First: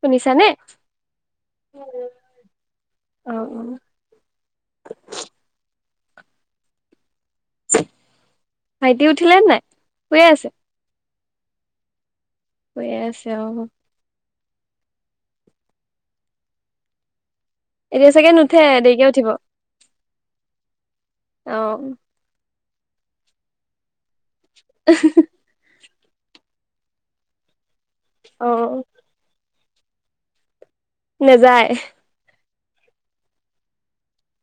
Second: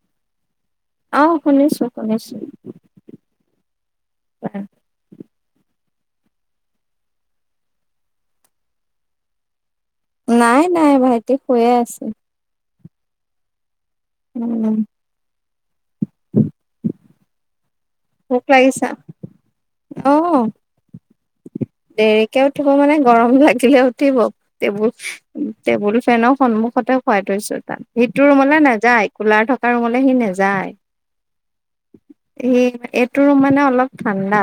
শুনিছানে? অহ শুনিছো শুনিছো অ', আহ, ভাইটি উঠিলে নাই? শুয়ে আছে নাই, নাই, ভাইটি শুয়ে আছে শুয়ে আছে অ উম, এতিয়া চাগে নুঠে, দেৰিকে উঠিব আহ, অ দেৰিকে উঠিব মানে, গৰম লাগিলে উঠিব টেবুল টেবুল ফেনৰ সন্মুখতে শুৱাই থৈছো তাত সিটো অ ৰুমলৈ নেযায় কুলাৰ থকা ৰুমলৈ সি নাযায় নাযায় সি এইটো মানে, অলপ ঠাণ্ডা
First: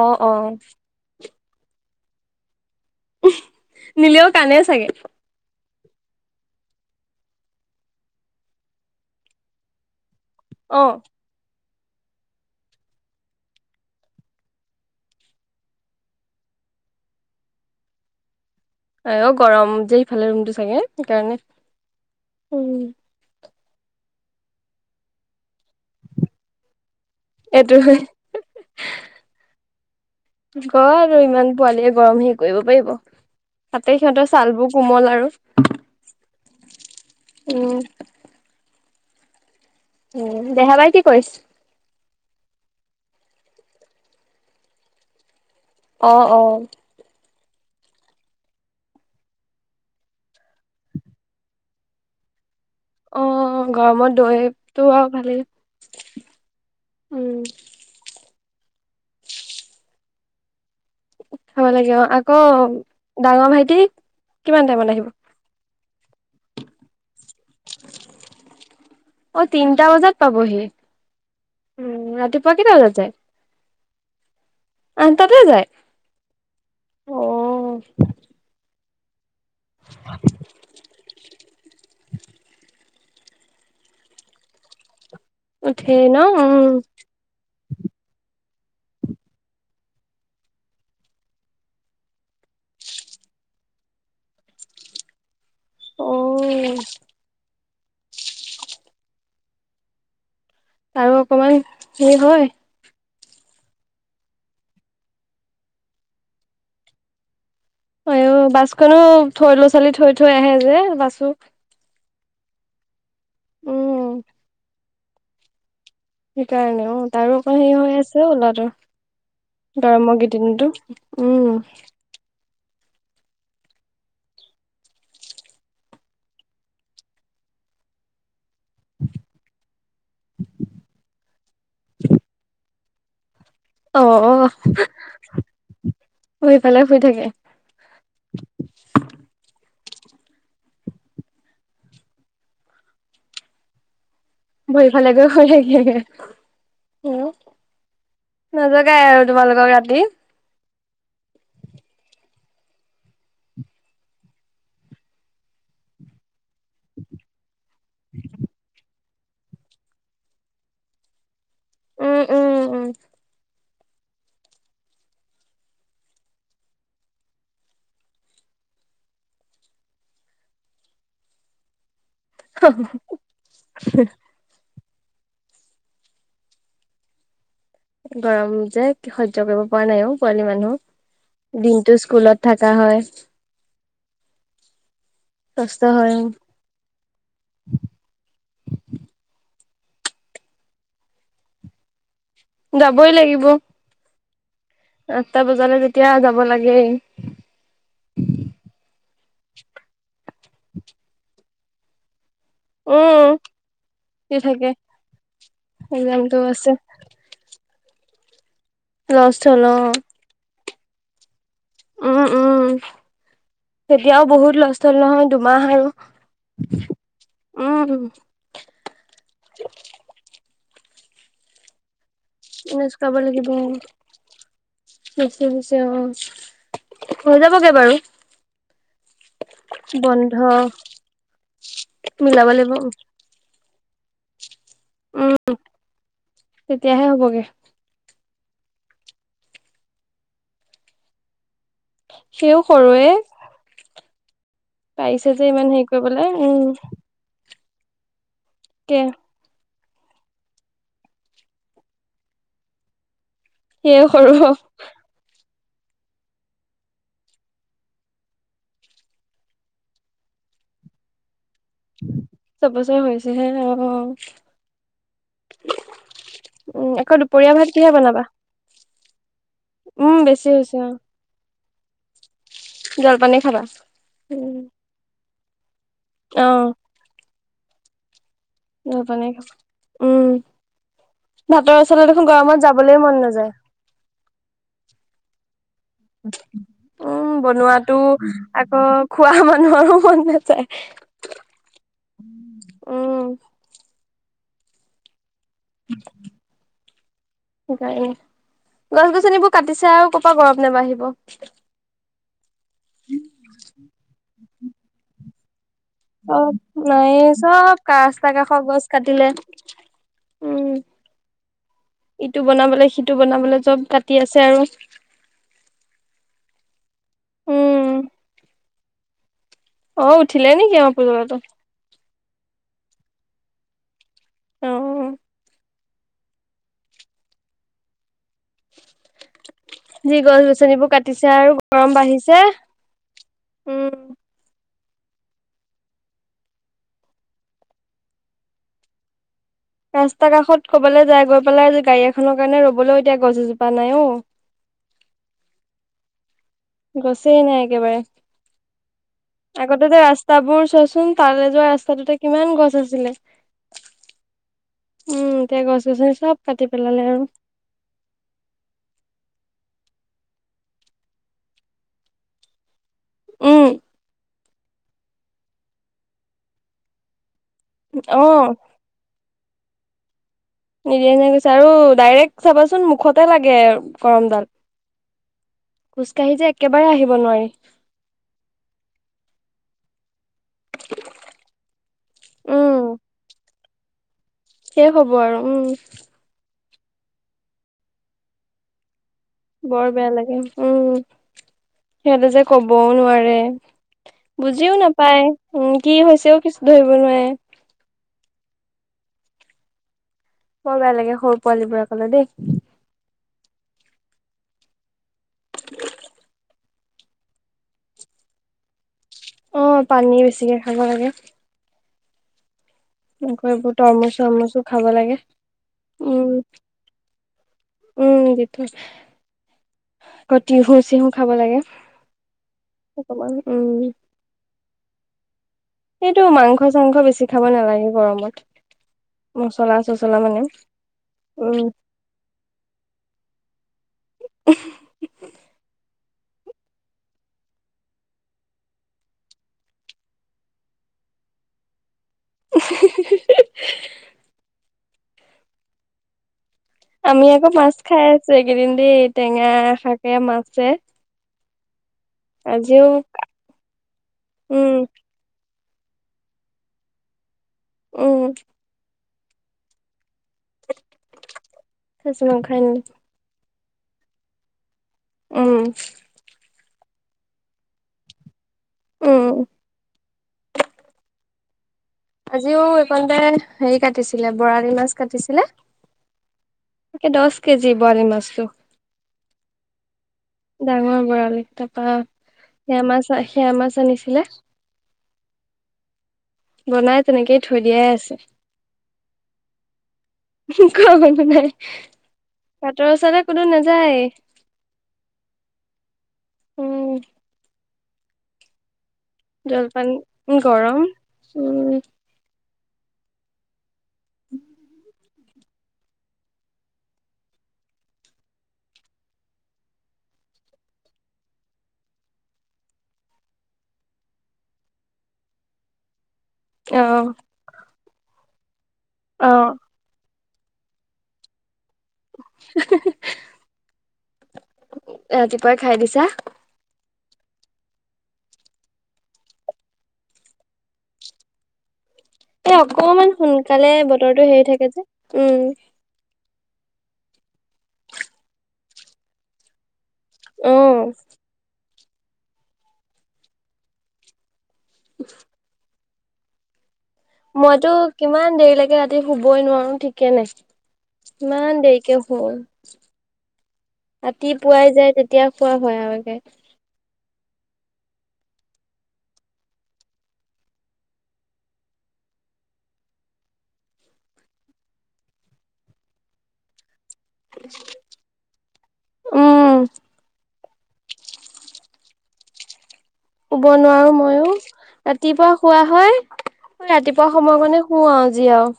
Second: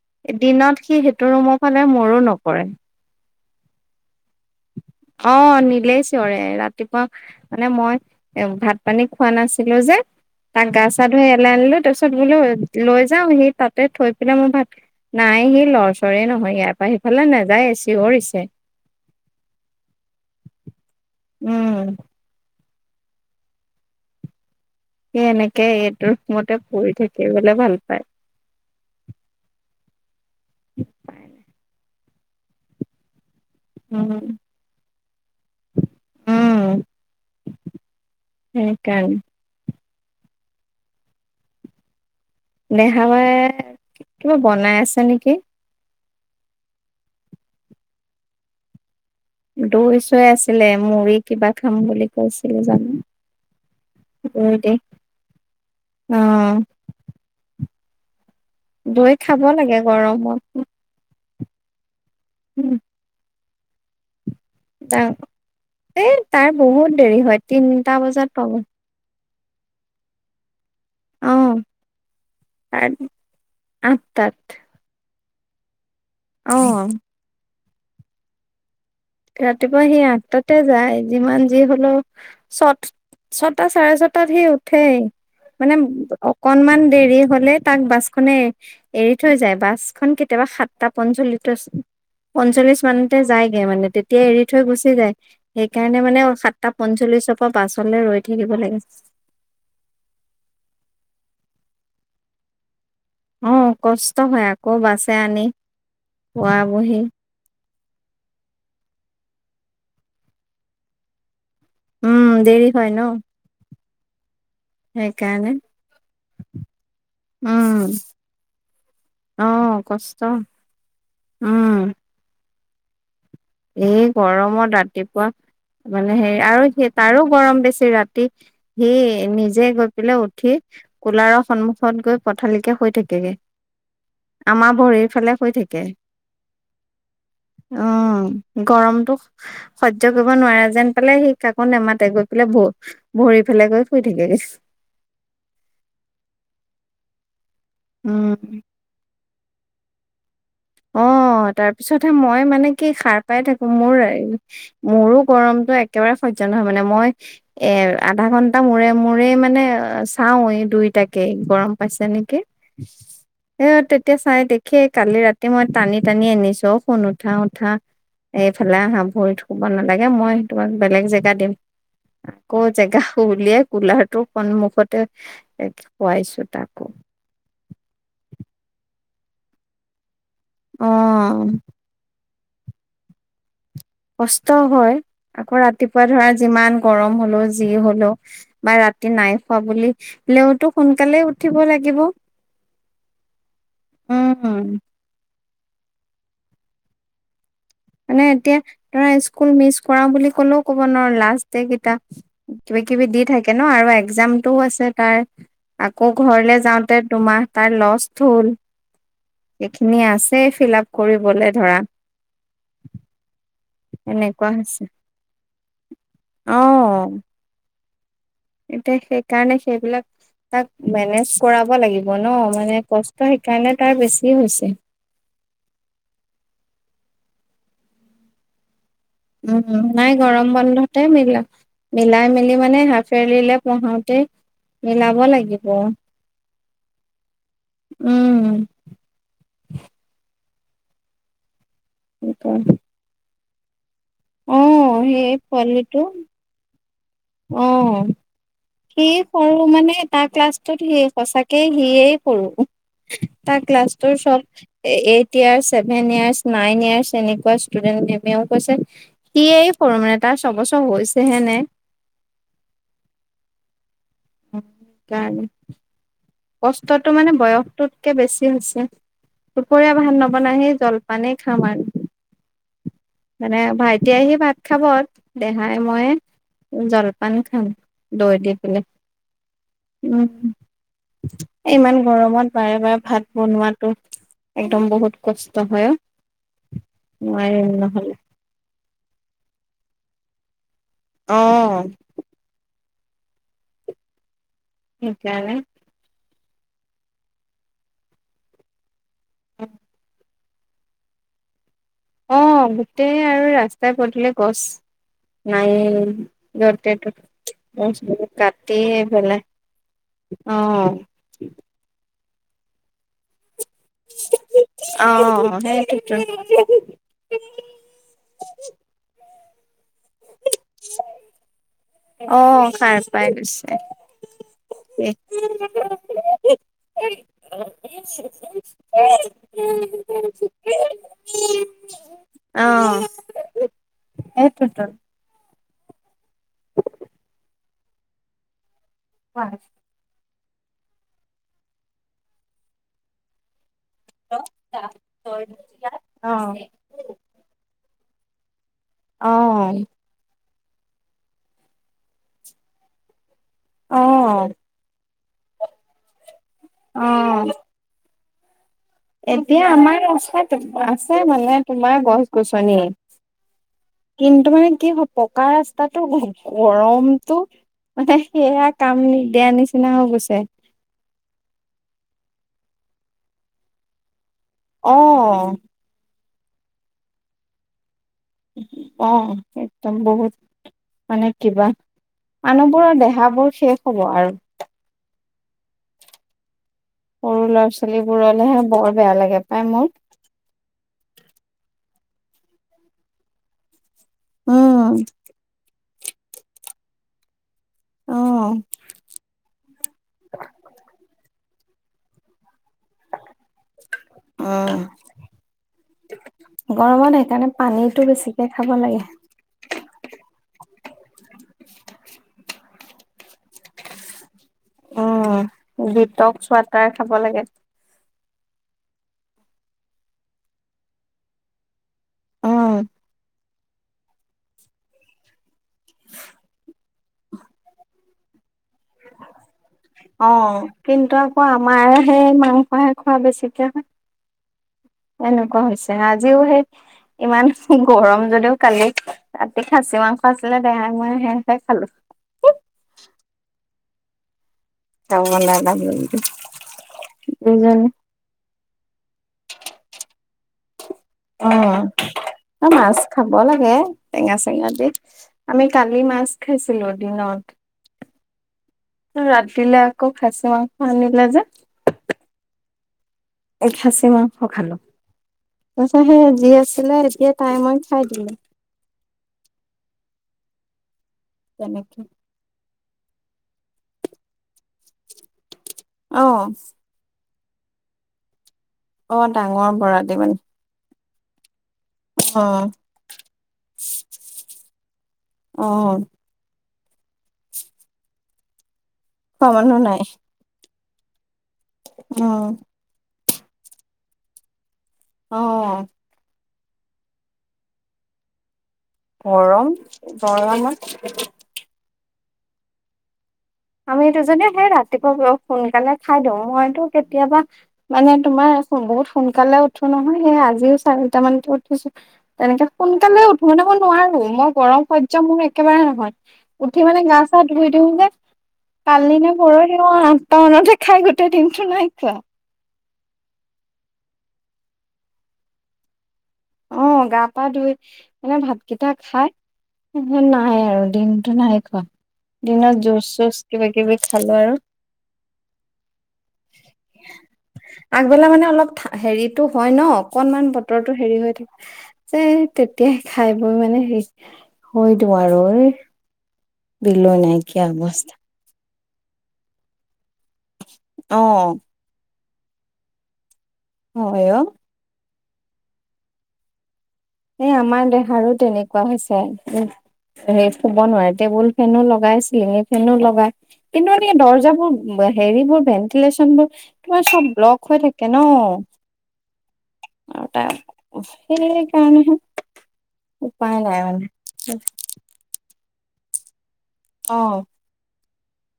অ অ দিনত সি ৰুমৰ ফালে মোৰো নকৰে নিলেও কানে চাগে অ', নি চিয়ৰে ৰাতিপুৱা মানে, মই এ ভাত পানী খোৱা নাছিলো যে তাক অ গা চা ধুই ইয়ালে আনিলো তাৰ পািছত বোলো লৈ যাও সি তাতে থৈ পেলাই মোৰ ভাত, নাই সি লৰচৰে নহয় ইয়াৰ পৰা সেইফালে নাযায় চিঞৰিছে আহ, অ', গৰম যে সিফালে ৰুমটো চাগে সেইকাৰণে উম সেই এনেকে এইটো ৰুমতে, পঢ়ি থাকি বোলে এইটো ভাল পায় আৰু ইমান পোৱালিয় গৰম হে কৰিব পাৰিব তাতে, উম সিহঁতৰ ছালবোৰ কোমল আৰু উম উ, [unintelligible] উম, দেহা বাই কি কৰিছ? দেহা বাই কিবা বনাই আছে নেকি। অ', অ'। দৈ চৈ আছিলে মুড়ি কিবা খাম বুলি কৈছে। অ' গৰমত দৈ দি দৈটো আৰু ভালেই। অ উম। দৈ খাব লাগে গৰমত। খাব লাগে অ' আকৌ উম ডাঙৰ ভাইটি, কিমান টাইমত আহিব। এ তাৰ বহুত দেৰি হয় তিনিটা বজাত পাব। অ' তিনটা বজাত পাবহি। অ উম, ৰাতিপুৱা কেইটা তাৰ বজাত যায়। আঠটাত। আঠটাতে যায়। অ'। ৰাতিপুৱা সেই আঠটাতে যায় যিমান যি হ'লেও ছ ছটা চাৰে ছটাত সি উঠে। মানে উঠেই ন উম অকনমান দেৰি হ'লে তাক বাছখনে এৰি থৈ যায় বাছখন কেতিয়াবা সাতটা পঞ্চলিছত পঞ্চল্লিশ মানতে যায়গে মানে তে এতিয়া এৰি থৈ গুচি যায়, সেইকাৰণে মানে সাতটা পঞ্চল্লিশৰ পৰা পাছলৈ ৰৈ থাকিব লাগে। আৰু অকমান হেৰি হয়। অ' কষ্ট হয় আকৌ বাছে আনি, খোৱা বহি। আয়ো বাছখনো থৈ ল'ৰা ছোৱালী থৈ থৈ আহে যে বাছো। উম, দেৰি হয় ন উম সেইকাৰণে। সেইকাৰণে অ' তাৰো অকণ হেৰি উম হৈ আছে আৰু অ' ল'ৰাটোৰ। কষ্ট গৰমৰ [unintelligible] উম। এই গৰমত ৰাতিপুৱা মানে হেৰি আৰু সি তাৰো গৰম বেছি ৰাতি সি নিজে গৈ পেলাই উঠি কুলাৰৰ সন্মুখত গৈ পথালিকে শুই থাকেগে। অ আমাৰ ভৰিৰ ফালে শুই থাকে। অ' সেইফালে শুই থাকে। অ গৰমটো সহ্য কৰিব নোৱাৰা যেন পালে সি কাকো নেমাতে গৈ পেলাই ব ভৰি পেলাই গৈ শুই থাকে গৈ। ভৰিফালে গৈ শুই উম [inaudible] নযোগাই আৰু। তোমালোকৰ ৰাতি। অ' তাৰ পিছতহে মই মানে কি সাৰ পাই থাকোঁ মোৰ, মোৰো গৰমটো একেবাৰে সহ জানা মানে মই এ আধা ঘণ্টা মূৰে মূৰে মানে চাওঁ এই দুইটাকে গৰম পাইছে উম নেকি, উম উম এ তেতিয়া চাই দেখিয়ে কালি ৰাতি এ মই টানি টানি আনিছোঁ শুন উঠা উঠা। এইফালে আহা ভৰিত শুব নালাগে মই সেই তোমাক বেলেগ জেগা দিম। আকৌ জেগাবোৰ ওলিয়াই কুলাৰটোৰ সন্মুখত [unintelligible] তাকো। গৰম যে সহ্য কৰিব পৰা নাইও পোৱালি মানুহ, অ'। দিনতটো স্কুলত থাকা হয়। কষ্ট হয়। আকৌ কষ্ট ৰাতিপুৱা হয় ধৰা যিমান গৰম হ'লেও যি হ'লেও বা ৰাতি নাই কোৱা বুলি [unintelligible] সোনকালে উঠিব লাগিব। যাবই লাগিব। উ, উম। আঠটা বজালে তেতিয়া যাব লাগেই। মানে এতিয়া ধৰা, স্কুল মিচ কৰা বুলি ক'লেও ক'ব নোৱাৰো লাষ্ট ডে কিটা কিবা কিবি দি উম থাকে ন', আৰু কি এক্জামটোও থাকে আছে তাৰ। আকৌ এক্জামটো ঘৰলে আছে যাওঁতে দুমাহ তাৰ লষ্ট হ'ল। লষ্ট হল অ এখিনি আছে, ফিলআপ কৰিবলে। ধৰা উম, উম। তেতিয়াও এনেকুৱা বহুত লষ্ট হৈছে হ'ল নহয় দুমাহ আৰু। অ উম। এতিয়া সেইকাৰণে সেইবিলাক তাক মেনেজ কৰাব লাগি ব ন'। মানে মেনেজ কৰিব কষ্ট লাগিব সেইকাৰণে তাৰ বেছি হৈছে। বেছি বেছি অ হৈ যাবগে বাৰু উম, উম। নাই বন্ধ গৰম বন্ধতে মিলা মিলাই মিলাব মেলি লাগিব মানে হাফইয়াৰলিলে পঢ়াওতে মিলাব উম লাগিব। তেতিয়াহে হবগে উম [inaudible] সিও সৰুৱে অ সেই পাৰিছে যে ইমান হেৰি পোৱালিটো কৰিবলৈ। উম। অ'। কে সেই সৰু মানে তাৰ ক্লাছটোত সি সঁচাকেই সিয়েই সৰু। তাৰ সিয়ে ক্লাছটোৰ সৰু ছব এ এই টিয়াৰ্চ, ছেভেন ইয়াৰ্চ, নাইন ইয়াৰ্চ, এনেকুৱা ষ্টুডেণ্ট। মেমেও কৈছে সিয়েই সৰু মানে টা ছবছৰ হৈছেহে নে চবছৰ হৈছে হে। অ'। উম কষ্টতটো আকৌ মানে দুপৰীয়া ভাত কিহে বয়সটোতকে বনাবা বেছি হৈছে। দুপৰীয়া ভাত উম বেছি নবনাই, সেই হৈছে অ জলপানেই খাম আৰ। জলপানে খাবা মানে ভাইটি আহি ভাত উম খাব। দেহাই, মই অ জলপান খাম দৈ দি। পেলাই নইপানিখ, উম। ভাতৰ ইমান ওচৰলৈ দেখোন গৰমত বাৰে যাবলে বাৰে মন ভাত নাযায় বনোৱাটো, একদম বহুত কচ উম। বনোৱাতোও নহলে আকৌ খোৱা মানুহ আৰু মন নাযায়। অ'। উম। সিকাৰনে সিকাৰে, গছ গছনিবোৰ কাটিছে আৰু ক গৰম নাবাহিব। অ', গোটেই আৰু ৰাস্তাই পদিৰে গছ নায়ে, চব য'তে নাইয়ে ত'তে চব গছ ৰাস্তা বিলাক কাষৰ গছ কাটিএ কাটিলে পেলাই। উম [unintelligible] অ'। ইটো বনাবলৈ, সিটো বনাবলৈ চব কাটি আছে আৰু। অ সেইটোতো উম [inaudible] অ'। উঠিলে নেকি অপোল'ৰাটো। অ', সাৰ পাই গৈছে। অ [unintelligible] [inaudible] যি গছ-গছনিবোৰ কাটিছে আৰু গৰম বাঢ়িছে। অ উম। সেইটোতো [inaudible] কোৱা। ৰাস্তা কাষত ক'বলৈ যায়, গৈ পেলাই গাড়ী এখনৰ কাৰণে ৰ'বলৈও এতিয়া গছ এজো অ'। গছে নাই, একেবাৰে অ আগতে যে ৰাস্তাবোৰ। চোন তাৰে যোৱা ৰাস্তাটোতে কিমান গছ আছিলে। অহ, উম, এতিয়া গছ গছনি চব কাটি পেলালে আৰু। অ এতিয়া আমাৰ ৰাস্তাত আছে মানে তোমাৰ গছ-গছনি। উম, কিন্তু মানে কি হয় পকা ৰাস্তাটো গৰমতটো। মানে অ'। সেয়া কাম নি দিয়া নিচিনা হৈ গৈছে। নিদিয়ে এনে কৈছে আৰু ডাইৰেক্ট চাবাচোন মুখতে লাগে গৰমডাল। অ, খোজকাঢ়ি যে একেবাৰে, আহিব নোৱাৰি। অহ, একদম বহুত। মানে কিবা মানুহবোৰৰ দেহাবোৰ শেষ হ'ব আৰু। সেই হ'ব আৰু উম, সৰু ল'ৰা ছোৱালী বোৰলেহে বৰ। বেয়া লাগে পাই মোৰ বৰ বেয়া লাগে। উম, সিহঁতে যে ক'বও নোৱাৰে বুজিও উম নাপায় উ, কি হৈছেও কিছু ধৰিব নোৱাৰে। অ, বৰ বেয়া লাগে সৰু পোৱালীবোৰ কলৈ দেই। অ, [inaudible] গৰমত সেইকাৰণে পানীটো বেছিকে খাব লাগে। অ পানী বেছিকে খাব লাগে [unintelligible] খাব লাগে। উম উম, ডিটক্স ৱাটাৰ খাব লাগে উম, আকৌ তিহু-চিহু খাব লাগে। উম উম, সেইটো মাংস-চাংস বেছি খাব নালাগে গৰমত মচলা। চচলা অ, মানে কিন্তু আকৌ উম আমাৰ সেই মাংসাহে খোৱা বেছিকে হয়। এনে কোৱা হৈছে, আজি সেই। ইমান গৰম যদিও কালি ৰাতি খাচী মাংস আছিলে দোহাই মই সেহে খালো। [unintelligible] [unintelligible] আমি আকৌ মাছ দুইজনী খাই আছো এইকেইদিন দেই টেঙা শাকে মাছে। উম, আজিও মাছ খাব লাগে টেঙা-চেঙা উম দি। আমি কালি মাছ খাইছিলো দিনত। উম, ৰাতিলে আকৌ খাছি মাংস। আনিলে খাচি মাংস আনিলে। এ, খাচি মাংস খালো উম [inaudible] ছিলে এতিয়া টাইমত খাই দিলো। উম, তেনেকে। আলতে হেৰি কাটিছিলে বৰালি মাছ কাটিছিল। অ, কেজি ব মছ্তটো। অ, ডাঙৰ বৰালি মানে। [inaudible] বা অ', সেয়া মাছ সেয়া মাছ আনিছিলে। অ', বনাই তেনেকেই থৈ দিয়াই আছে। খোৱা মানুহ নাই। খোৱা মানুহ নাই। উম। বাটৰ ওচৰলে কোনো নাযায়ে। অ'। উম। গৰম জলপান গৰম গৰমত। উম আমি দুজনে সেই ৰাতিপুৱা সোনকালে খাই দিওঁ। মইতো কেতিয়াবা মানে তোমাৰ বহুত সোনকালে উঠো নহয় সেইয়া আজিও চাৰে চাৰিটা মানতে উঠিছো। তেনেকে সোনকালে উঠো মানে মই নোৱাৰো মই গৰম সয্য মোৰ একেবাৰে নহয় অ উঠি মানে গা চা ধুই দিওঁ যে। কালি অ নে পৰহি মই আঠটা মানতে খাই গোটেই দিনটো নাই খোৱা। ৰাতিপুৱাই খাই দিছা! অ', গা পা ধুই মানে ভাত কেইটা খাই নাই আৰু দিনটো নাই খোৱা। এ দিনত জুচ অকমান চুচ কিবা সোনকালে কিবি বতৰটো খালো হেৰি আৰু। থাকে যে উম আগবেলা মানে অলপ হেৰিতটো হয় ন। অকনমান অ বতৰটো হেৰি হৈ থাকে যে তেতিয়ায়ে খাই বৈ মানে হেৰি হয় দিওঁ আৰু এই বিলৈ নাইকিয়া মইতো অৱস্থা কিমান দেৰি লৈকে ৰাতি গোটেই শুবই নোৱাৰো ঠিকে নাই অ ইমান দেৰিকে শু। হয় ৰাতি অ পুৱাই যায় তেতিয়া শুৱা হয় আৰু একে। এ আমাৰ দেহাৰো তেনেকুৱা হৈছে। সেই শুব নোৱাৰে টেবুল ফেনো লগাই চিলিঙি ফেনো লগাই। কিন্তু মানে দৰ্জাবোৰ হেৰিবোৰ ভেন্টিলেশচনবোৰ তোমাৰ চব ব্লক হৈ থাকে ন উম আৰু তাই সেই কাৰণে হে। শুব নোৱাৰো মইয়ো ৰাতিপুৱা শুৱা হয়। ৰাতিপুৱা অ সময়কনে শুও যি আৰু।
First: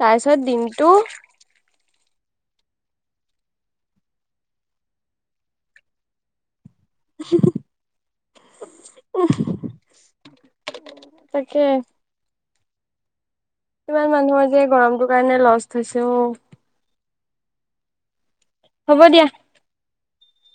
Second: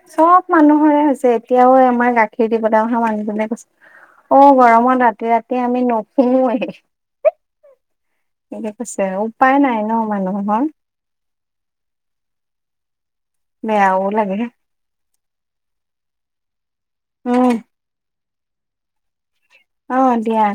তাৰপিছত চব দিনটো মানুহৰে হৈছে এতিয়াও আমাৰ গাখীৰ দিবলৈ অহা মানুহজনে কৈছে অ' গৰমত ৰাতি ৰাতি আমি নুশুৱে। কৈছে উপায় নাই ন মানুহৰ। তাকে। বেয়াও ইমান লাগে মানুহৰ যে গৰমটোৰ কাৰণে লষ্ট হৈছে অও। উম। হ'ব দিয়া। অ', দিয়া।